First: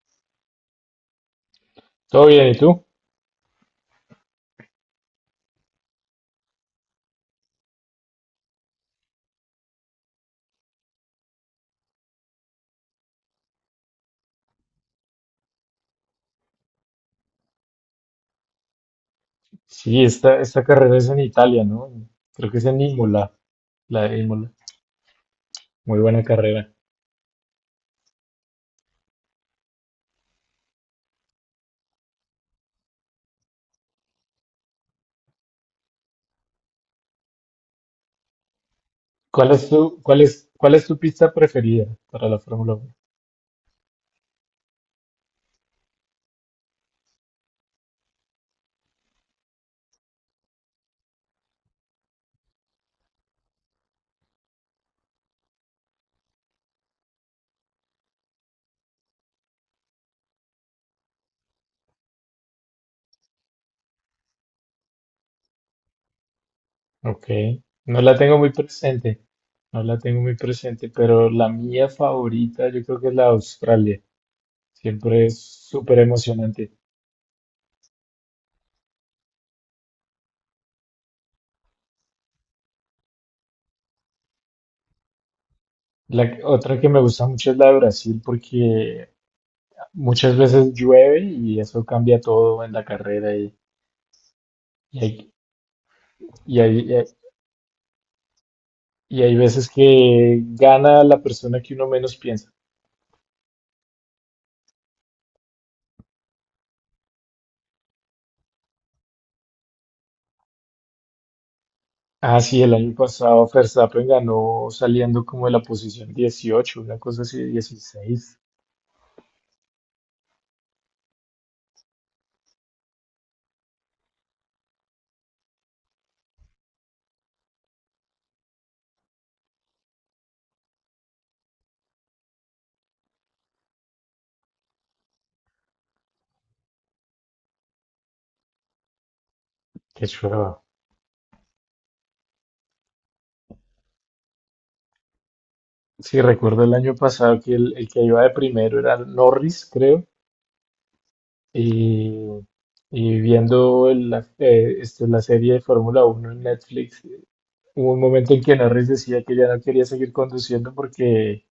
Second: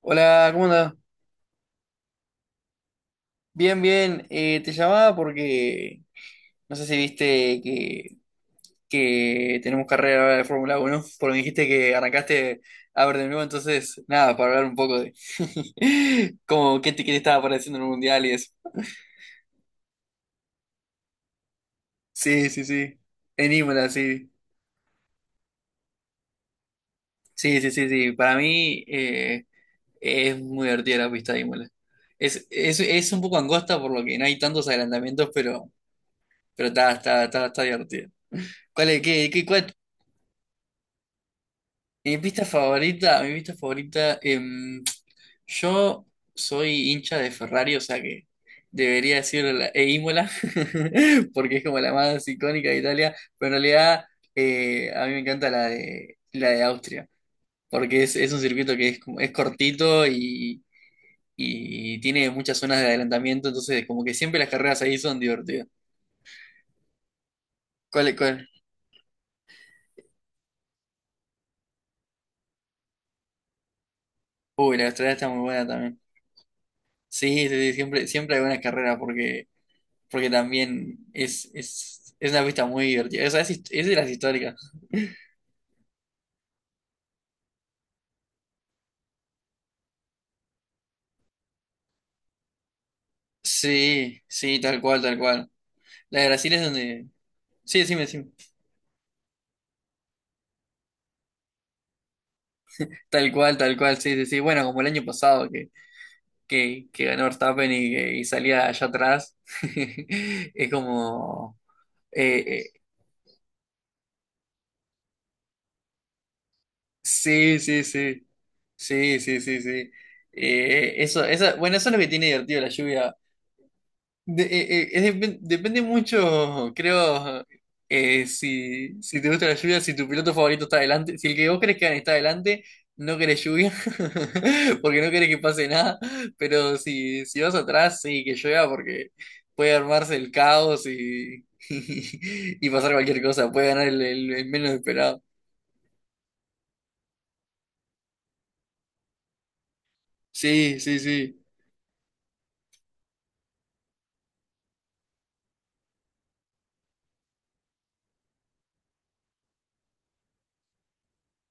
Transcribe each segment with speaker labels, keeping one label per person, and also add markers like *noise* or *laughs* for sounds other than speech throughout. Speaker 1: Hola, ¿cómo andás?
Speaker 2: Todo bien, ¿y tú?
Speaker 1: Bien, bien. Te llamaba porque no sé si viste que tenemos carrera ahora de Fórmula 1, porque me dijiste que arrancaste a ver de nuevo, entonces, nada, para hablar un poco de *laughs* qué te estaba pareciendo en el Mundial y eso.
Speaker 2: Sí, esta carrera es en Italia, ¿no?
Speaker 1: Sí,
Speaker 2: Creo que
Speaker 1: sí,
Speaker 2: es en
Speaker 1: sí.
Speaker 2: Imola,
Speaker 1: En Imola,
Speaker 2: la de
Speaker 1: sí.
Speaker 2: Imola. Muy buena carrera.
Speaker 1: Sí, sí, sí, sí. Para mí, es muy divertida la pista de Imola. Es un poco angosta por lo que no hay tantos adelantamientos, pero está divertida. ¿Cuál es, qué, qué- cuál-
Speaker 2: Cuál es tu pista preferida para la Fórmula 1?
Speaker 1: Mi pista favorita, yo soy hincha de Ferrari, o sea que debería decir e Imola, *laughs* porque es como la más icónica de Italia, pero en realidad a mí me encanta la la de Austria, porque es un circuito que es, como- es cortito y tiene muchas zonas de adelantamiento, entonces como que siempre las carreras ahí son divertidas.
Speaker 2: Ok, no la tengo
Speaker 1: ¿Cuál?
Speaker 2: muy presente, no la tengo muy presente, pero la mía favorita yo creo que es la de Australia.
Speaker 1: Uy, la de Australia
Speaker 2: Siempre
Speaker 1: está
Speaker 2: es
Speaker 1: muy buena
Speaker 2: súper
Speaker 1: también.
Speaker 2: emocionante.
Speaker 1: Sí, sí, sí, siempre, siempre hay buenas carreras porque porque también es una pista muy divertida. O sea, es, hist- es de las históricas.
Speaker 2: Otra que me gusta mucho es la de Brasil porque muchas veces llueve y eso cambia todo en la carrera
Speaker 1: Sí, sí, tal cual, tal cual. La de Brasil
Speaker 2: y
Speaker 1: es
Speaker 2: hay,
Speaker 1: donde... Sí, sí, sí.
Speaker 2: y hay veces que gana la persona que uno menos piensa.
Speaker 1: Tal cual, sí, sí, sí. Bueno, como el año pasado que ganó Verstappen y, que- y salía allá atrás. *laughs* Es como... eh,
Speaker 2: Ah, sí, el
Speaker 1: eh,
Speaker 2: año pasado Verstappen ganó saliendo como de la posición 18, una cosa así,
Speaker 1: sí, sí, sí.
Speaker 2: 16.
Speaker 1: Sí, sí, sí, sí. Eso, esa, bueno, eso es lo que tiene divertido la lluvia De- es depen- depende mucho, creo, si, si te gusta la lluvia, si tu piloto favorito está adelante, si el que vos crees que gane está adelante, no querés lluvia, *laughs* porque no querés que pase nada, pero si, si vas atrás, sí, que llueva, porque puede
Speaker 2: Qué
Speaker 1: armarse el
Speaker 2: chueva.
Speaker 1: caos y, *laughs* y, pasar cualquier cosa, puede ganar el menos esperado.
Speaker 2: Sí, recuerdo el año pasado que el que iba de primero era Norris, creo.
Speaker 1: Sí, sí, sí,
Speaker 2: Y, y viendo la serie de Fórmula 1 en Netflix, hubo un momento en que Norris decía que ya no quería seguir conduciendo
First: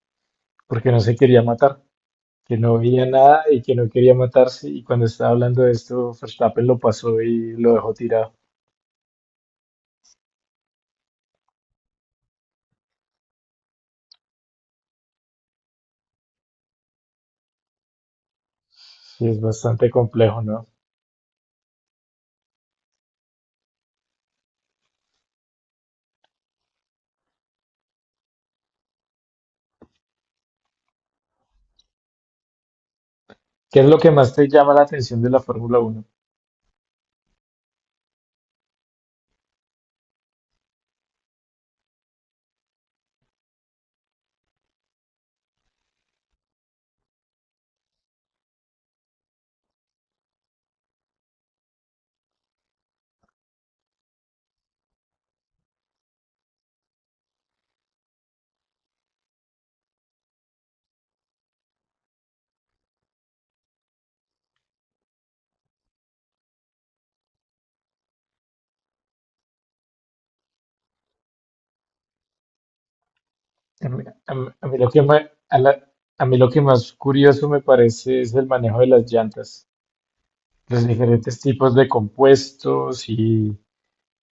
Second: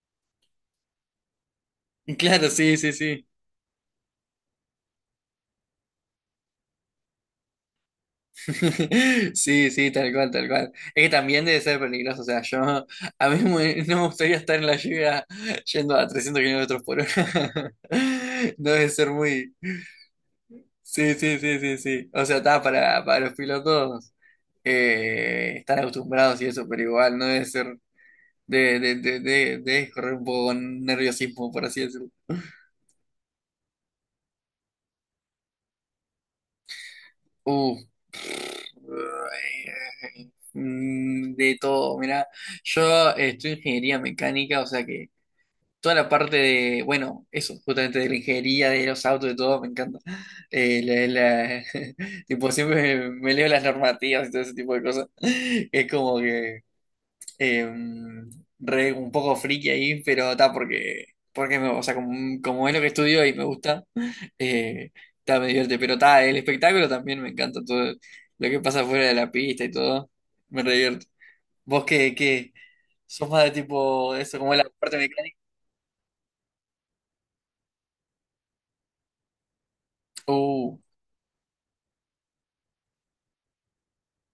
Speaker 2: porque no se quería matar.
Speaker 1: claro,
Speaker 2: Que
Speaker 1: sí,
Speaker 2: no
Speaker 1: sí,
Speaker 2: veía
Speaker 1: sí.
Speaker 2: nada y que no quería matarse. Y cuando estaba hablando de esto, Verstappen lo pasó y lo dejó tirado.
Speaker 1: *laughs* Sí, sí, tal cual, tal cual. Es que también debe ser peligroso, o sea, yo a mí me- *laughs* no me gustaría estar en la lluvia yendo a 300 km/h. *laughs* No debe ser
Speaker 2: Sí, es
Speaker 1: muy...
Speaker 2: bastante complejo, ¿no?
Speaker 1: Sí, sí, sí, sí, sí. O sea, está para los pilotos, están acostumbrados y eso, pero igual no debe ser de correr un poco con nerviosismo, por así decirlo.
Speaker 2: ¿Qué es lo que más te llama la atención de la Fórmula 1?
Speaker 1: Uh, de todo, mira, yo estoy en ingeniería mecánica, o sea que... toda la parte de, bueno, eso, justamente de la ingeniería, de los autos, de todo, me encanta. Eh, la- la- *laughs* tipo, me leo las normativas y todo ese tipo de cosas. *laughs* Es como que eh, re un poco friki ahí, pero está porque, porque me- o sea, como, como es lo que estudio y me gusta, *laughs* eh, está, me divierte. Pero está, el espectáculo también me encanta, todo lo que pasa fuera de la pista y todo, me re divierte. ¿Qué? ¿Sos más de
Speaker 2: A mí,
Speaker 1: tipo
Speaker 2: a
Speaker 1: eso,
Speaker 2: mí-
Speaker 1: como es
Speaker 2: a
Speaker 1: la
Speaker 2: mí lo
Speaker 1: parte
Speaker 2: que ma-
Speaker 1: mecánica?
Speaker 2: a la- a mí lo que más curioso me parece es el manejo de las llantas,
Speaker 1: Uh.
Speaker 2: los diferentes tipos de compuestos y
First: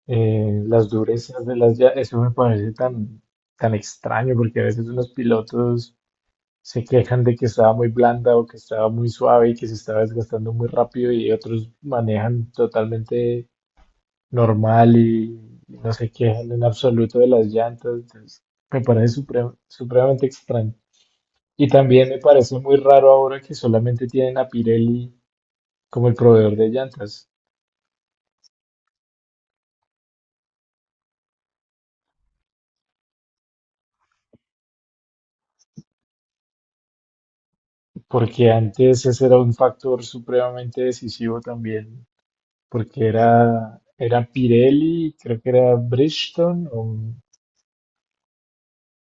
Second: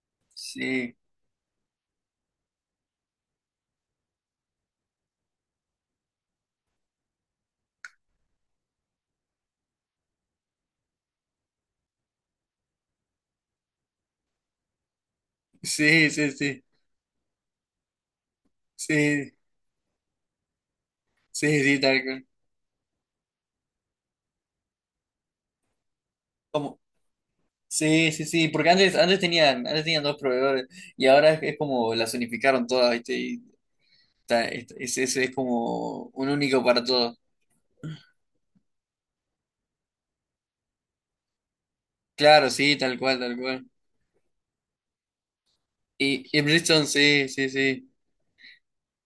Speaker 2: las
Speaker 1: Sí,
Speaker 2: durezas de las llantas. Eso me parece tan extraño porque a veces unos pilotos se quejan de que estaba muy blanda o que estaba muy suave y que se estaba desgastando muy rápido y otros manejan totalmente normal y no
Speaker 1: sí,
Speaker 2: se
Speaker 1: sí,
Speaker 2: quejan en
Speaker 1: sí,
Speaker 2: absoluto de las llantas. Entonces, me parece
Speaker 1: sí,
Speaker 2: supremamente extraño.
Speaker 1: sí,
Speaker 2: Y
Speaker 1: sí, tal
Speaker 2: también me
Speaker 1: cual.
Speaker 2: parece muy raro ahora que solamente tienen a Pirelli como el proveedor de
Speaker 1: Como,
Speaker 2: llantas,
Speaker 1: sí, sí, sí, porque antes, antes tenían dos proveedores y ahora es como las unificaron todas, ¿viste? Y ta- es como un único para todos.
Speaker 2: porque antes ese era un factor supremamente decisivo también,
Speaker 1: Claro, sí, tal
Speaker 2: porque
Speaker 1: cual, tal cual.
Speaker 2: era Pirelli, creo que era
Speaker 1: Y
Speaker 2: Bridgestone
Speaker 1: Bridgestone,
Speaker 2: o
Speaker 1: sí, sí, sí.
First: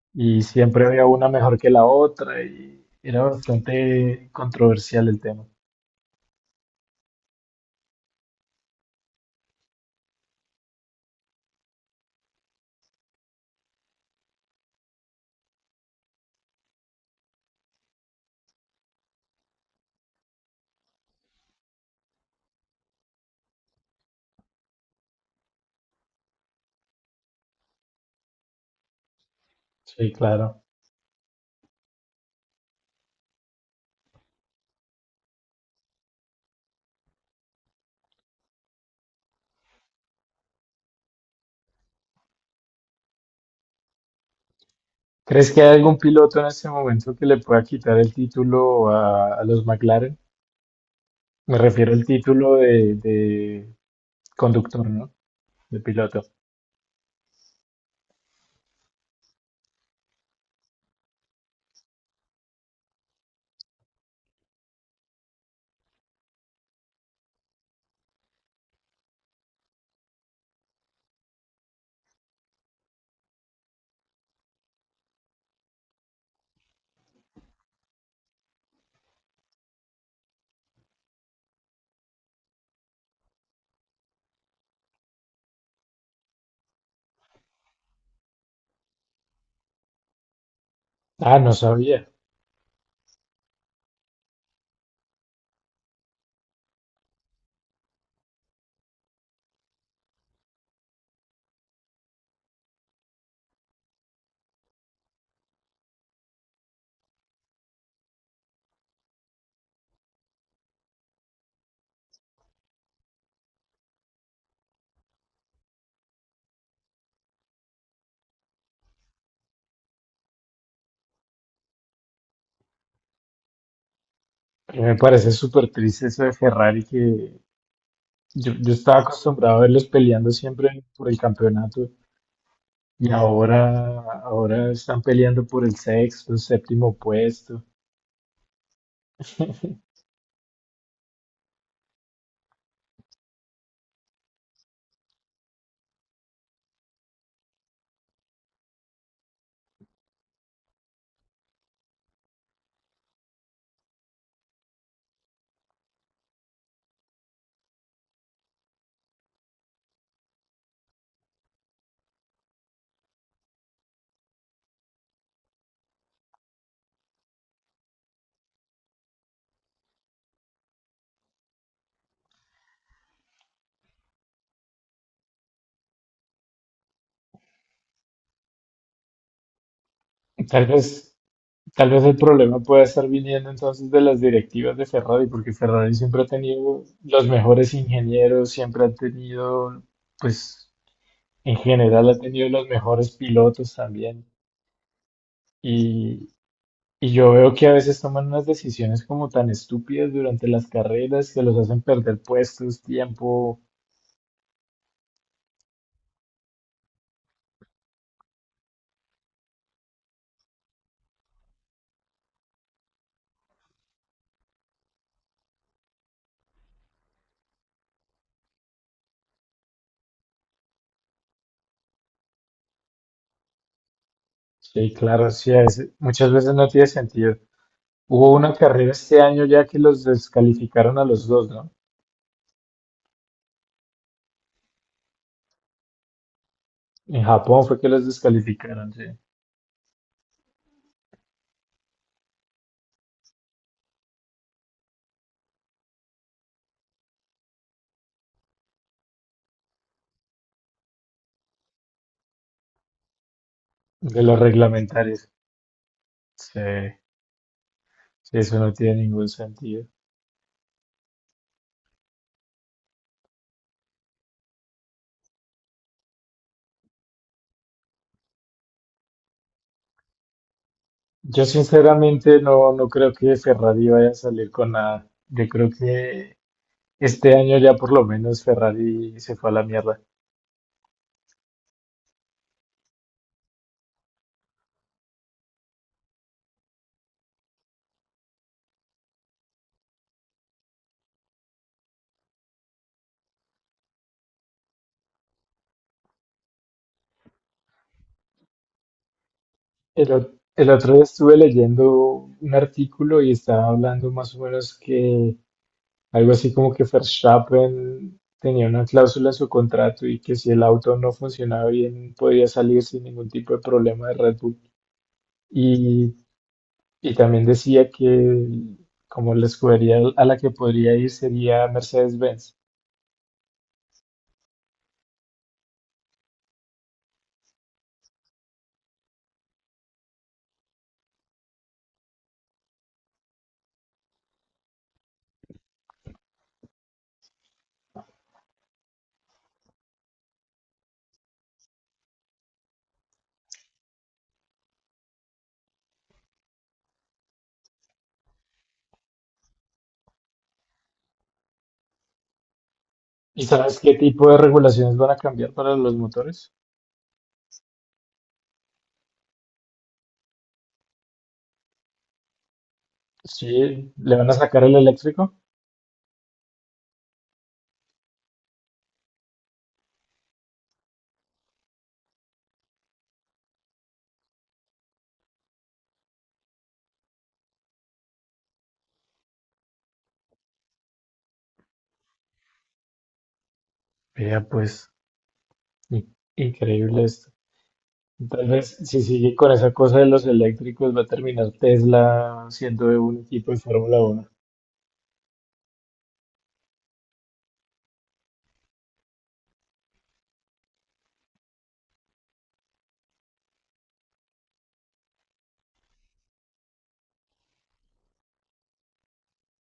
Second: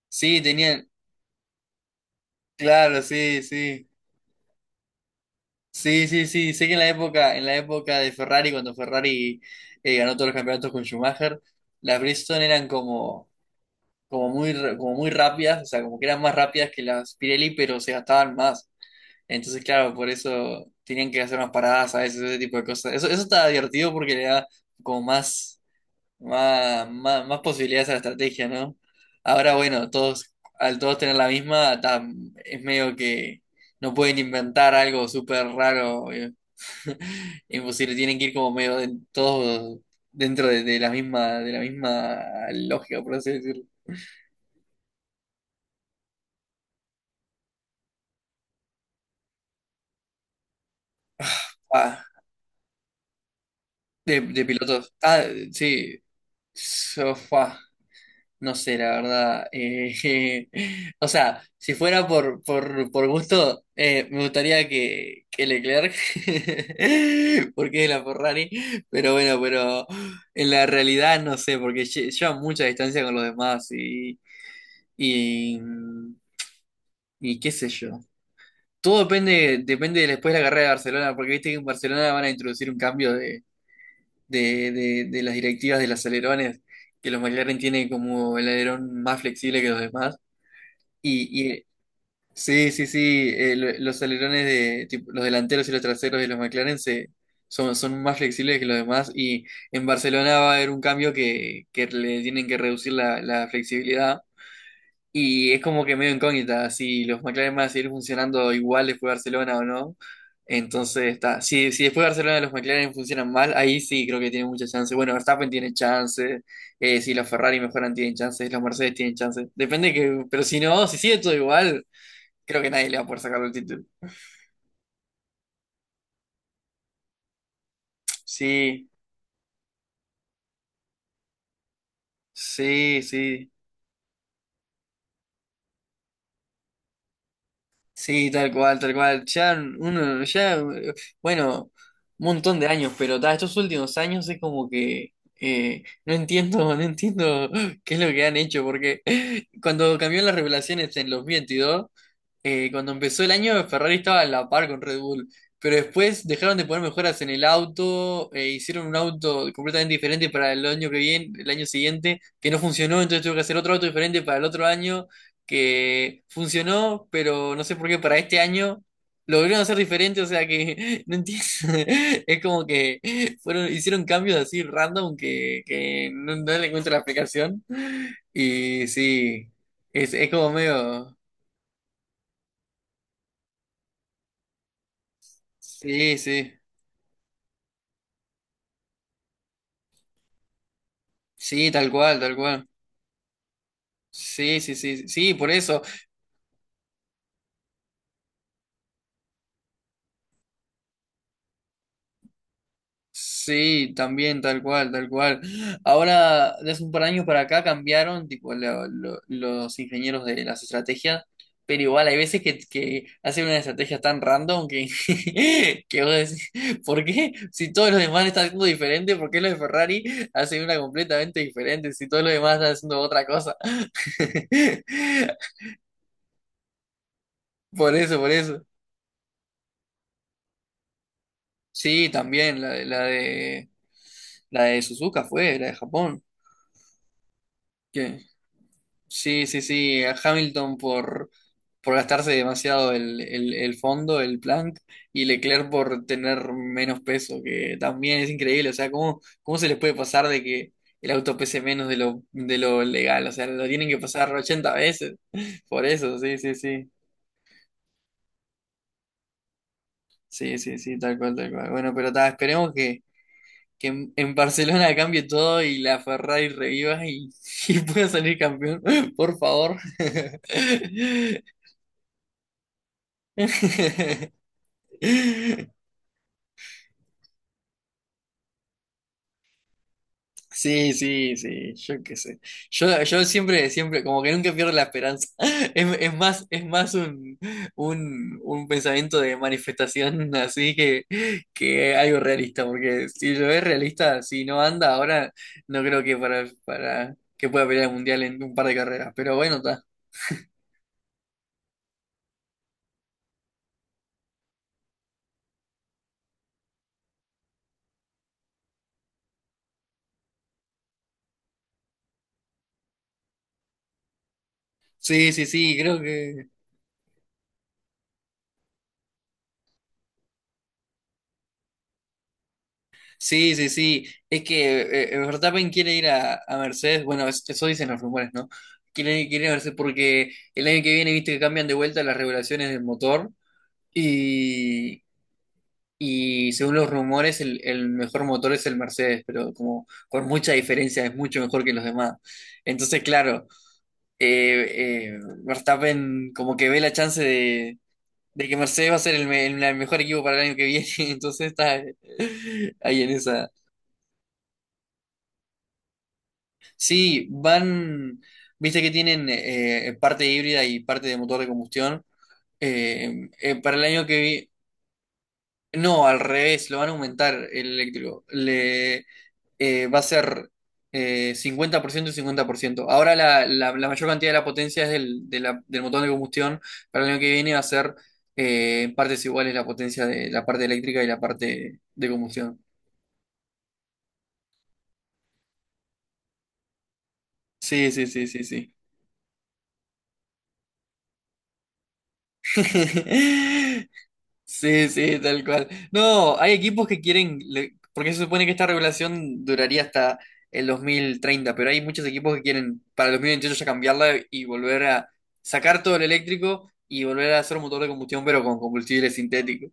Speaker 1: Sí,
Speaker 2: y siempre
Speaker 1: tenían,
Speaker 2: había una mejor que la otra y
Speaker 1: claro,
Speaker 2: era
Speaker 1: sí, sí.
Speaker 2: bastante controversial el tema.
Speaker 1: Sí, sí, sí. Sé que en la época de Ferrari, cuando Ferrari, ganó todos los campeonatos con Schumacher, las Bridgestone eran como como muy, r- como muy rápidas, o sea, como que eran más rápidas que las Pirelli, pero se gastaban más. Entonces, claro, por eso tenían que hacer unas paradas a veces, ese tipo de cosas. Eso está divertido porque le da como más, más posibilidades a la estrategia, ¿no? Ahora, bueno,
Speaker 2: Sí,
Speaker 1: todos,
Speaker 2: claro.
Speaker 1: al todos tener la misma, tam- es medio que no pueden inventar algo súper raro, *laughs* imposible, tienen que ir como medio de- todos dentro de la misma lógica, por así decirlo.
Speaker 2: ¿Crees que hay algún piloto en este momento que le pueda quitar el título a los McLaren? Me refiero
Speaker 1: Ah,
Speaker 2: al título de
Speaker 1: de
Speaker 2: conductor,
Speaker 1: pilotos.
Speaker 2: ¿no?
Speaker 1: Ah,
Speaker 2: De
Speaker 1: sí.
Speaker 2: piloto.
Speaker 1: Sofá. No sé, la verdad. *laughs* O sea, si fuera por gusto, me gustaría que Leclerc, *laughs* porque es la Ferrari, pero bueno, pero en la realidad no sé, porque lle- lleva mucha distancia con los demás y, y qué sé yo. Todo depende, depende de después de la carrera de Barcelona, porque viste que en Barcelona van a introducir un cambio de las directivas de los alerones, que los McLaren tienen como el alerón más flexible que los demás.
Speaker 2: Ah, no
Speaker 1: Y
Speaker 2: sabía.
Speaker 1: sí, sí, sí, lo- los alerones de tipo, los delanteros y los traseros de los McLaren se, son más flexibles que los demás. Y en Barcelona va a haber un cambio que le tienen que reducir la, la flexibilidad y es como que medio incógnita si los McLaren van a seguir funcionando igual después de Barcelona o no. Entonces está. Si, si después de Barcelona los McLaren funcionan mal, ahí sí creo que tienen mucha chance. Bueno, Verstappen tiene chance. Si los Ferrari mejoran, tienen chances. Los Mercedes tienen chances. Depende que. Pero si no, si sigue todo igual, creo que nadie le va a poder sacar el título.
Speaker 2: Y me parece súper triste eso de Ferrari que yo
Speaker 1: Sí,
Speaker 2: estaba acostumbrado a verlos peleando siempre por el campeonato
Speaker 1: sí,
Speaker 2: y
Speaker 1: sí.
Speaker 2: ahora están peleando por el sexto, séptimo puesto.
Speaker 1: Sí, tal cual, tal cual. Ya
Speaker 2: *laughs*
Speaker 1: uno, ya, bueno, un montón de años, pero ta, estos últimos años es como que no entiendo, *laughs* no entiendo qué es lo que han hecho, porque cuando cambió las revelaciones en los veintidós, cuando empezó el año, Ferrari estaba a la par con Red Bull, pero después dejaron de poner mejoras en el auto, hicieron un auto completamente diferente para el año que viene, el año siguiente, que no funcionó, entonces tuvo que hacer otro auto diferente para el otro año, que funcionó, pero no sé por qué para este año lo volvieron a hacer diferente, o sea que *laughs* no entiendo, *laughs* es como que fueron, hicieron cambios así random que no, no le encuentro la explicación, y sí, es como
Speaker 2: Tal
Speaker 1: medio...
Speaker 2: vez, Tal vez el problema pueda estar viniendo entonces de las directivas de Ferrari, porque Ferrari
Speaker 1: Sí,
Speaker 2: siempre ha
Speaker 1: sí,
Speaker 2: tenido los mejores ingenieros, siempre ha tenido, pues, en
Speaker 1: sí, tal
Speaker 2: general ha
Speaker 1: cual, tal
Speaker 2: tenido
Speaker 1: cual.
Speaker 2: los mejores pilotos también.
Speaker 1: Sí, sí, sí, sí, por eso.
Speaker 2: Y, y yo veo que a veces toman unas decisiones como tan estúpidas durante las carreras que los hacen perder puestos, tiempo.
Speaker 1: Sí, también, tal cual, tal cual. Ahora, de hace un par de años para acá cambiaron, tipo, los ingenieros de las estrategias, pero igual hay veces que hacen una estrategia tan random que, *laughs* que vos decís, ¿por qué? Si todos los demás están haciendo diferente, ¿por qué los de Ferrari hacen una completamente diferente? Si todos los demás están haciendo otra cosa.
Speaker 2: Sí, claro,
Speaker 1: *laughs*
Speaker 2: sí, muchas veces no tiene sentido.
Speaker 1: Por eso, por
Speaker 2: Hubo una
Speaker 1: eso.
Speaker 2: carrera este año ya que los descalificaron a los dos, ¿no?
Speaker 1: Sí, también, la de la de Suzuka fue, la de Japón.
Speaker 2: En Japón fue que los
Speaker 1: Que
Speaker 2: descalificaron, sí,
Speaker 1: sí, sí, sí, a Hamilton por gastarse demasiado el fondo, el plank, y Leclerc por tener menos peso, que también es increíble. O sea, ¿cómo, cómo se les puede pasar de que el auto pese menos de lo legal? O sea, lo tienen que
Speaker 2: de
Speaker 1: pasar
Speaker 2: los
Speaker 1: 80 veces.
Speaker 2: reglamentarios.
Speaker 1: *laughs* Por eso, sí, sí, sí.
Speaker 2: Sí, sí, eso no tiene ningún sentido.
Speaker 1: Sí, sí, sí, tal cual, tal cual. Bueno, pero ta, esperemos que en Barcelona cambie todo y la Ferrari reviva y, *laughs* y pueda salir campeón, *laughs* por favor. *laughs*
Speaker 2: Yo sinceramente no, no creo que Ferrari vaya a salir con nada. Yo creo que este año ya por lo menos Ferrari se fue a la mierda.
Speaker 1: Sí, sí, sí, yo qué sé. Yo siempre, siempre, como que nunca pierdo la esperanza. *laughs* Es más un, un pensamiento de manifestación *laughs* así que algo realista, porque si lo es realista, si no anda ahora, no creo que para que pueda pelear el mundial en un par de carreras. Pero bueno,
Speaker 2: El otro día estuve leyendo un artículo y estaba hablando más o menos que algo así como que Verstappen tenía una cláusula en su contrato y que si el auto no funcionaba bien podía salir sin ningún tipo de problema de Red Bull.
Speaker 1: sí, sí, sí, creo
Speaker 2: Y,
Speaker 1: que.
Speaker 2: y también decía que como la escudería a la que podría ir sería Mercedes-Benz.
Speaker 1: Sí, sí, sí. Es que Verstappen quiere ir a Mercedes. Bueno, es- eso dicen los rumores, ¿no? Quiere, quiere ir a Mercedes porque el año que viene, viste que cambian de vuelta las regulaciones del motor. Y, y según los rumores, el mejor motor es el Mercedes, pero como con mucha diferencia, es mucho mejor que los demás. Entonces, claro, Verstappen como que ve la chance de que Mercedes va a ser el, me- el- mejor equipo para el año que viene, *laughs* entonces está ahí en
Speaker 2: ¿Y
Speaker 1: esa.
Speaker 2: sabes qué tipo de regulaciones van a cambiar para los motores?
Speaker 1: Sí, van, viste que tienen parte híbrida y parte de motor de combustión.
Speaker 2: Sí,
Speaker 1: Para el año
Speaker 2: le
Speaker 1: que
Speaker 2: van a
Speaker 1: viene.
Speaker 2: sacar el eléctrico.
Speaker 1: No, al revés, lo van a aumentar el eléctrico. Le, va a ser 50% y 50%. Ahora la mayor cantidad de la potencia es del, de la- del motor de combustión. Para el año que viene va a ser en partes iguales la potencia de la parte eléctrica y la parte de combustión.
Speaker 2: Vea, pues, increíble esto.
Speaker 1: Sí, sí, sí, sí,
Speaker 2: Tal
Speaker 1: sí.
Speaker 2: vez si sigue con esa cosa de los eléctricos va a terminar Tesla siendo de un equipo de
Speaker 1: *laughs*
Speaker 2: Fórmula 1.
Speaker 1: Sí, sí, tal cual. No, hay equipos que quieren, le- porque se supone que esta regulación duraría hasta el 2030, pero hay muchos equipos que quieren para el 2028 ya cambiarla y volver a sacar todo el eléctrico y volver a hacer un motor de combustión, pero con combustible sintético,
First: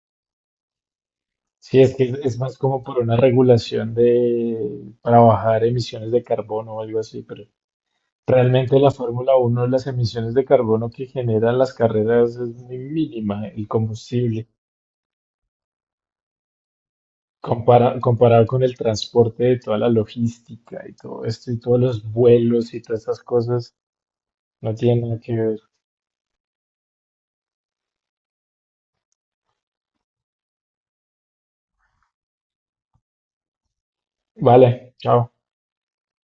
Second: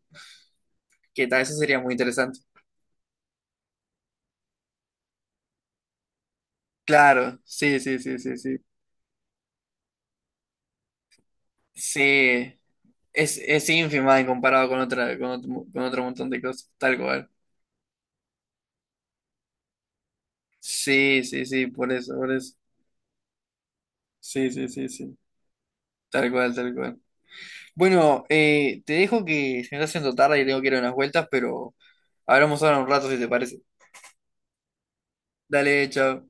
Speaker 1: que tal, eso sería
Speaker 2: Sí,
Speaker 1: muy
Speaker 2: es que
Speaker 1: interesante.
Speaker 2: es más como por una regulación de para bajar emisiones de carbono o algo así,
Speaker 1: Claro,
Speaker 2: pero
Speaker 1: sí, sí, sí, sí, sí.
Speaker 2: realmente la Fórmula 1, las emisiones de carbono que generan las
Speaker 1: Sí,
Speaker 2: carreras es muy mínima, el
Speaker 1: es ínfima en
Speaker 2: combustible,
Speaker 1: comparado con otra, con otro montón de cosas, tal cual.
Speaker 2: comparado con el transporte de toda la logística y
Speaker 1: Sí,
Speaker 2: todo
Speaker 1: sí,
Speaker 2: esto y
Speaker 1: sí,
Speaker 2: todos
Speaker 1: por
Speaker 2: los
Speaker 1: eso, por eso.
Speaker 2: vuelos y todas esas cosas,
Speaker 1: Sí, sí,
Speaker 2: no
Speaker 1: sí,
Speaker 2: tiene
Speaker 1: sí,
Speaker 2: nada que ver.
Speaker 1: tal cual, tal cual. Bueno, te dejo que se me está haciendo tarde y tengo que ir a unas vueltas, pero hablamos ahora un rato si te parece.
Speaker 2: Vale, chao.
Speaker 1: Dale, chao.